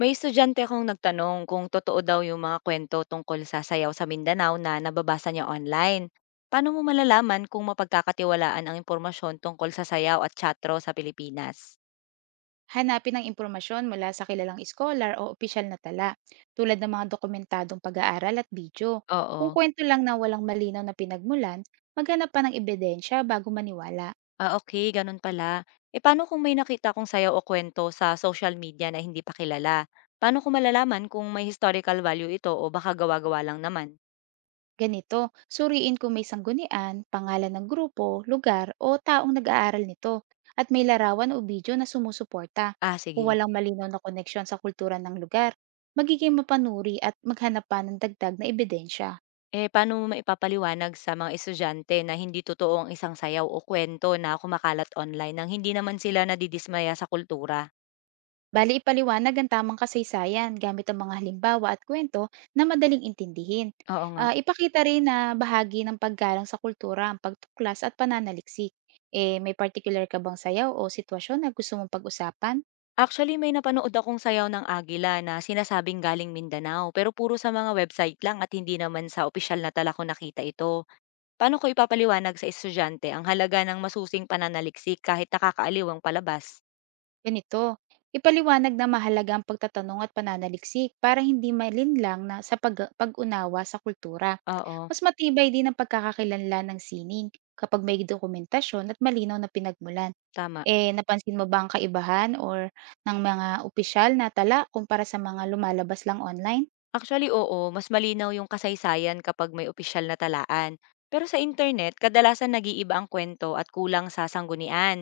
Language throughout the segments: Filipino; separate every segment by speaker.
Speaker 1: May estudyante akong nagtanong kung totoo daw yung mga kwento tungkol sa sayaw sa Mindanao na nababasa niya online. Paano mo malalaman kung mapagkakatiwalaan ang impormasyon tungkol sa sayaw at chatro sa Pilipinas?
Speaker 2: Hanapin ang impormasyon mula sa kilalang iskolar o opisyal na tala, tulad ng mga dokumentadong pag-aaral at video. Kung
Speaker 1: Oo.
Speaker 2: kwento lang na walang malinaw na pinagmulan, maghanap pa ng ebidensya bago maniwala.
Speaker 1: Ah, okay, ganun pala. E paano kung may nakita kong sayaw o kwento sa social media na hindi pa kilala? Paano ko malalaman kung may historical value ito o baka gawa-gawa lang naman?
Speaker 2: Ganito, suriin kung may sanggunian, pangalan ng grupo, lugar o taong nag-aaral nito, at may larawan o video na sumusuporta.
Speaker 1: Ah,
Speaker 2: Kung
Speaker 1: sige.
Speaker 2: walang malinaw na koneksyon sa kultura ng lugar, magiging mapanuri at maghanap pa ng dagdag na ebidensya.
Speaker 1: Eh, paano mo maipapaliwanag sa mga estudyante na hindi totoo ang isang sayaw o kwento na kumakalat online nang hindi naman sila nadidismaya sa kultura?
Speaker 2: Bali ipaliwanag ang tamang kasaysayan gamit ang mga halimbawa at kwento na madaling intindihin.
Speaker 1: Oo nga.
Speaker 2: Ah, ipakita rin na bahagi ng paggalang sa kultura ang pagtuklas at pananaliksik. Eh, may particular ka bang sayaw o sitwasyon na gusto mong pag-usapan?
Speaker 1: Actually, may napanood akong sayaw ng Agila na sinasabing galing Mindanao pero puro sa mga website lang at hindi naman sa opisyal na tala ko nakita ito. Paano ko ipapaliwanag sa estudyante ang halaga ng masusing pananaliksik kahit nakakaaliw ang palabas?
Speaker 2: Ganito, ipaliwanag na mahalaga ang pagtatanong at pananaliksik para hindi malinlang na sa pag-unawa sa kultura.
Speaker 1: Oo,
Speaker 2: Mas matibay din ang pagkakakilanlan ng sining kapag may dokumentasyon at malinaw na pinagmulan.
Speaker 1: tama.
Speaker 2: Eh, napansin mo ba ang kaibahan or ng mga opisyal na tala kumpara sa mga lumalabas lang online?
Speaker 1: Actually, oo, mas malinaw yung kasaysayan kapag may opisyal na talaan. Pero sa internet, kadalasan nag-iiba ang kwento at kulang sa sanggunian.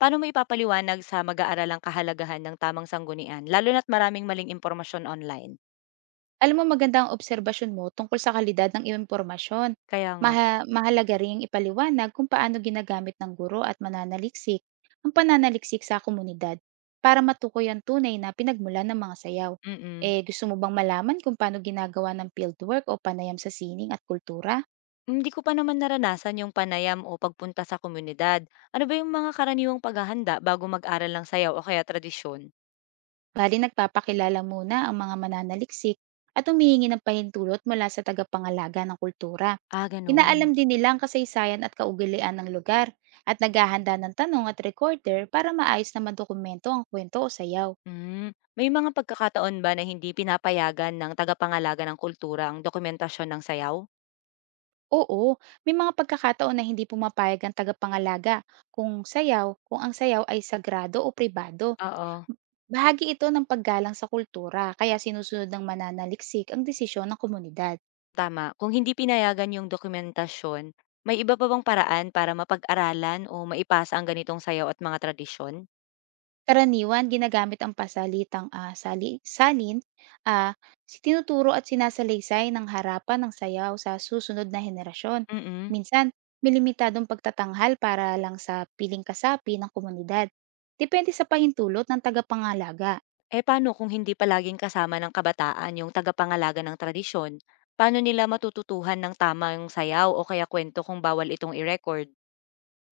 Speaker 1: Paano mo ipapaliwanag sa mag-aaralang kahalagahan ng tamang sanggunian, lalo na't maraming maling impormasyon online?
Speaker 2: Alam mo maganda ang obserbasyon mo tungkol sa kalidad ng iyong impormasyon.
Speaker 1: Kaya nga.
Speaker 2: Mahalaga ring ipaliwanag kung paano ginagamit ng guro at mananaliksik ang pananaliksik sa komunidad para matukoy ang tunay na pinagmulan ng mga sayaw.
Speaker 1: mm
Speaker 2: Eh, gusto mo bang malaman kung paano ginagawa ng fieldwork o panayam sa sining at kultura?
Speaker 1: Hindi ko pa naman naranasan yung panayam o pagpunta sa komunidad. Ano ba yung mga karaniwang paghahanda bago mag-aral ng sayaw o kaya tradisyon?
Speaker 2: Bali, nagpapakilala muna ang mga mananaliksik at humihingi ng pahintulot mula sa tagapangalaga ng kultura.
Speaker 1: Ah, ganun.
Speaker 2: Inaalam din nila ang kasaysayan at kaugalian ng lugar at naghahanda ng tanong at recorder para maayos na madokumento ang kwento o sayaw.
Speaker 1: Hmm, may mga pagkakataon ba na hindi pinapayagan ng tagapangalaga ng kultura ang dokumentasyon ng sayaw?
Speaker 2: Oo, may mga pagkakataon na hindi pumapayag ang tagapangalaga kung ang sayaw ay sagrado o pribado.
Speaker 1: Oo.
Speaker 2: Bahagi ito ng paggalang sa kultura, kaya sinusunod ng mananaliksik ang desisyon ng komunidad.
Speaker 1: Tama, kung hindi pinayagan yung dokumentasyon, may iba pa bang paraan para mapag-aralan o maipasa ang ganitong sayaw at mga tradisyon?
Speaker 2: Karaniwan ginagamit ang pasalitang, sali salin, ah, si tinuturo at sinasalaysay ng harapan ng sayaw sa susunod na henerasyon.
Speaker 1: Mm-mm.
Speaker 2: Minsan, may limitadong pagtatanghal para lang sa piling kasapi ng komunidad. Depende sa pahintulot ng tagapangalaga.
Speaker 1: Eh paano kung hindi palaging kasama ng kabataan yung tagapangalaga ng tradisyon? Paano nila matututuhan ng tama yung sayaw o kaya kwento kung bawal itong i-record?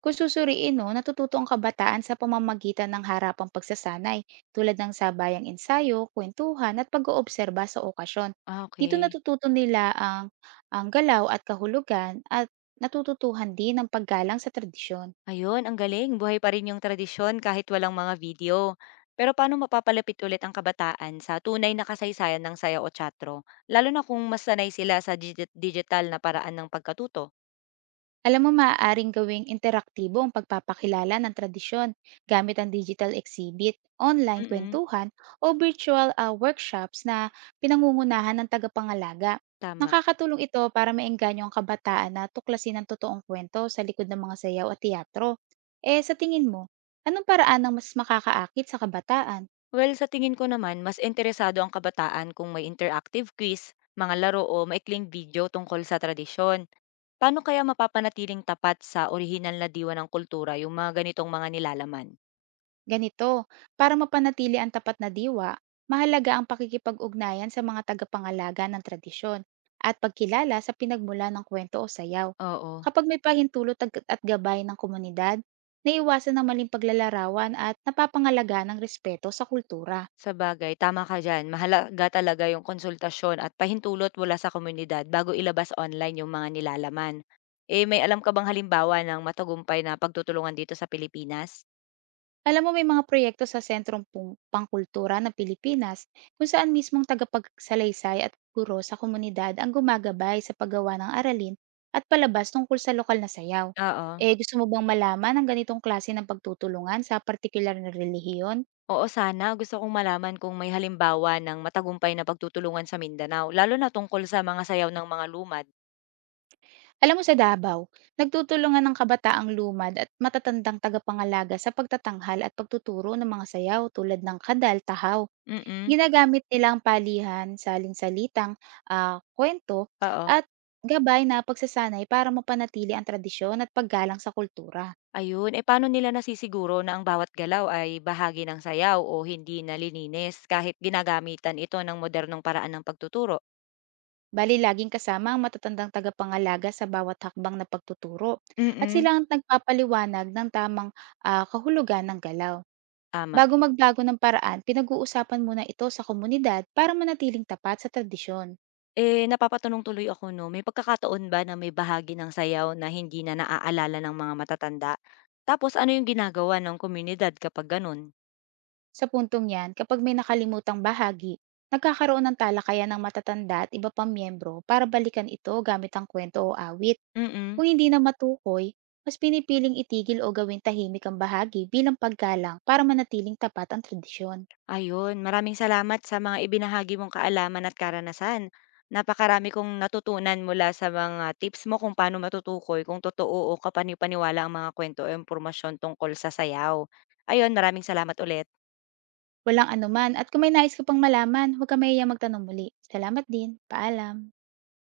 Speaker 2: Kung susuriin 'no, natututo ang kabataan sa pamamagitan ng harapang pagsasanay tulad ng sabayang ensayo, kwentuhan at pag-oobserba sa okasyon.
Speaker 1: Ah,
Speaker 2: Dito
Speaker 1: okay.
Speaker 2: natututo nila ang galaw at kahulugan at natututuhan din ang paggalang sa tradisyon.
Speaker 1: Ayun, ang galing. Buhay pa rin yung tradisyon kahit walang mga video. Pero paano mapapalapit ulit ang kabataan sa tunay na kasaysayan ng saya o tsatro? Lalo na kung mas sanay sila sa digital na paraan ng pagkatuto.
Speaker 2: Alam mo, maaaring gawing interaktibo ang pagpapakilala ng tradisyon gamit ang digital exhibit, online
Speaker 1: Mm.
Speaker 2: kwentuhan, o virtual workshops na pinangungunahan ng tagapangalaga.
Speaker 1: Tama.
Speaker 2: Nakakatulong ito para maengganyo ang kabataan na tuklasin ang totoong kwento sa likod ng mga sayaw at teatro. Eh, sa tingin mo, anong paraan ang mas makakaakit sa kabataan?
Speaker 1: Well, sa tingin ko naman, mas interesado ang kabataan kung may interactive quiz, mga laro o maikling video tungkol sa tradisyon. Paano kaya mapapanatiling tapat sa orihinal na diwa ng kultura yung mga ganitong mga nilalaman?
Speaker 2: Ganito, para mapanatili ang tapat na diwa, mahalaga ang pakikipag-ugnayan sa mga tagapangalaga ng tradisyon at pagkilala sa pinagmula ng kwento o sayaw.
Speaker 1: Oo.
Speaker 2: Kapag may at gabay ng komunidad, naiwasan ang maling paglalarawan at napapangalaga ng respeto sa kultura.
Speaker 1: Sabagay, tama ka diyan. Mahalaga talaga yung konsultasyon at pahintulot mula sa komunidad bago ilabas online yung mga nilalaman. Eh, may alam ka bang halimbawa ng matagumpay na pagtutulungan dito sa Pilipinas?
Speaker 2: Alam mo may mga proyekto sa Pangkultura ng Pilipinas kung saan mismong tagapagsalaysay at guro sa komunidad ang gumagabay sa paggawa ng aralin at palabas tungkol sa lokal na sayaw.
Speaker 1: Oo.
Speaker 2: Eh gusto mo bang malaman ang ganitong klase ng pagtutulungan sa partikular na relihiyon?
Speaker 1: Oo, sana. Gusto kong malaman kung may halimbawa ng matagumpay na pagtutulungan sa Mindanao, lalo na tungkol sa mga sayaw ng mga lumad.
Speaker 2: Alam mo sa Davao, nagtutulungan ng kabataang lumad at matatandang tagapangalaga sa pagtatanghal at pagtuturo ng mga sayaw tulad ng kadal, tahaw.
Speaker 1: Mm,
Speaker 2: Ginagamit nilang palihan, saling-salitang, kuwento
Speaker 1: oo.
Speaker 2: at gabay na pagsasanay para mapanatili ang tradisyon at paggalang sa kultura.
Speaker 1: Ayun, eh paano nila nasisiguro na ang bawat galaw ay bahagi ng sayaw o hindi nalilinis kahit ginagamitan ito ng modernong paraan ng pagtuturo?
Speaker 2: Bali laging kasama ang matatandang tagapangalaga sa bawat hakbang na pagtuturo at
Speaker 1: Mm.
Speaker 2: sila ang nagpapaliwanag ng tamang, kahulugan ng galaw.
Speaker 1: Tama.
Speaker 2: Bago magbago ng paraan, pinag-uusapan muna ito sa komunidad para manatiling tapat sa tradisyon.
Speaker 1: Eh, napapatanong tuloy ako 'no, may pagkakataon ba na may bahagi ng sayaw na hindi na naaalala ng mga matatanda? Tapos ano yung ginagawa ng komunidad kapag gano'n?
Speaker 2: Sa puntong 'yan, kapag may nakalimutang bahagi, nagkakaroon ng talakayan ng matatanda at iba pang miyembro para balikan ito gamit ang kwento o awit.
Speaker 1: Mm, mm.
Speaker 2: Kung hindi na matukoy, mas pinipiling itigil o gawing tahimik ang bahagi bilang paggalang para manatiling tapat ang tradisyon.
Speaker 1: Ayun, maraming salamat sa mga ibinahagi mong kaalaman at karanasan. Napakarami kong natutunan mula sa mga tips mo kung paano matutukoy kung totoo o kapani-paniwala ang mga kwento o impormasyon tungkol sa sayaw. Ayun, maraming salamat ulit.
Speaker 2: Walang anuman at kung may nais ka pang malaman, huwag ka mahiyang magtanong muli. Salamat din. Paalam.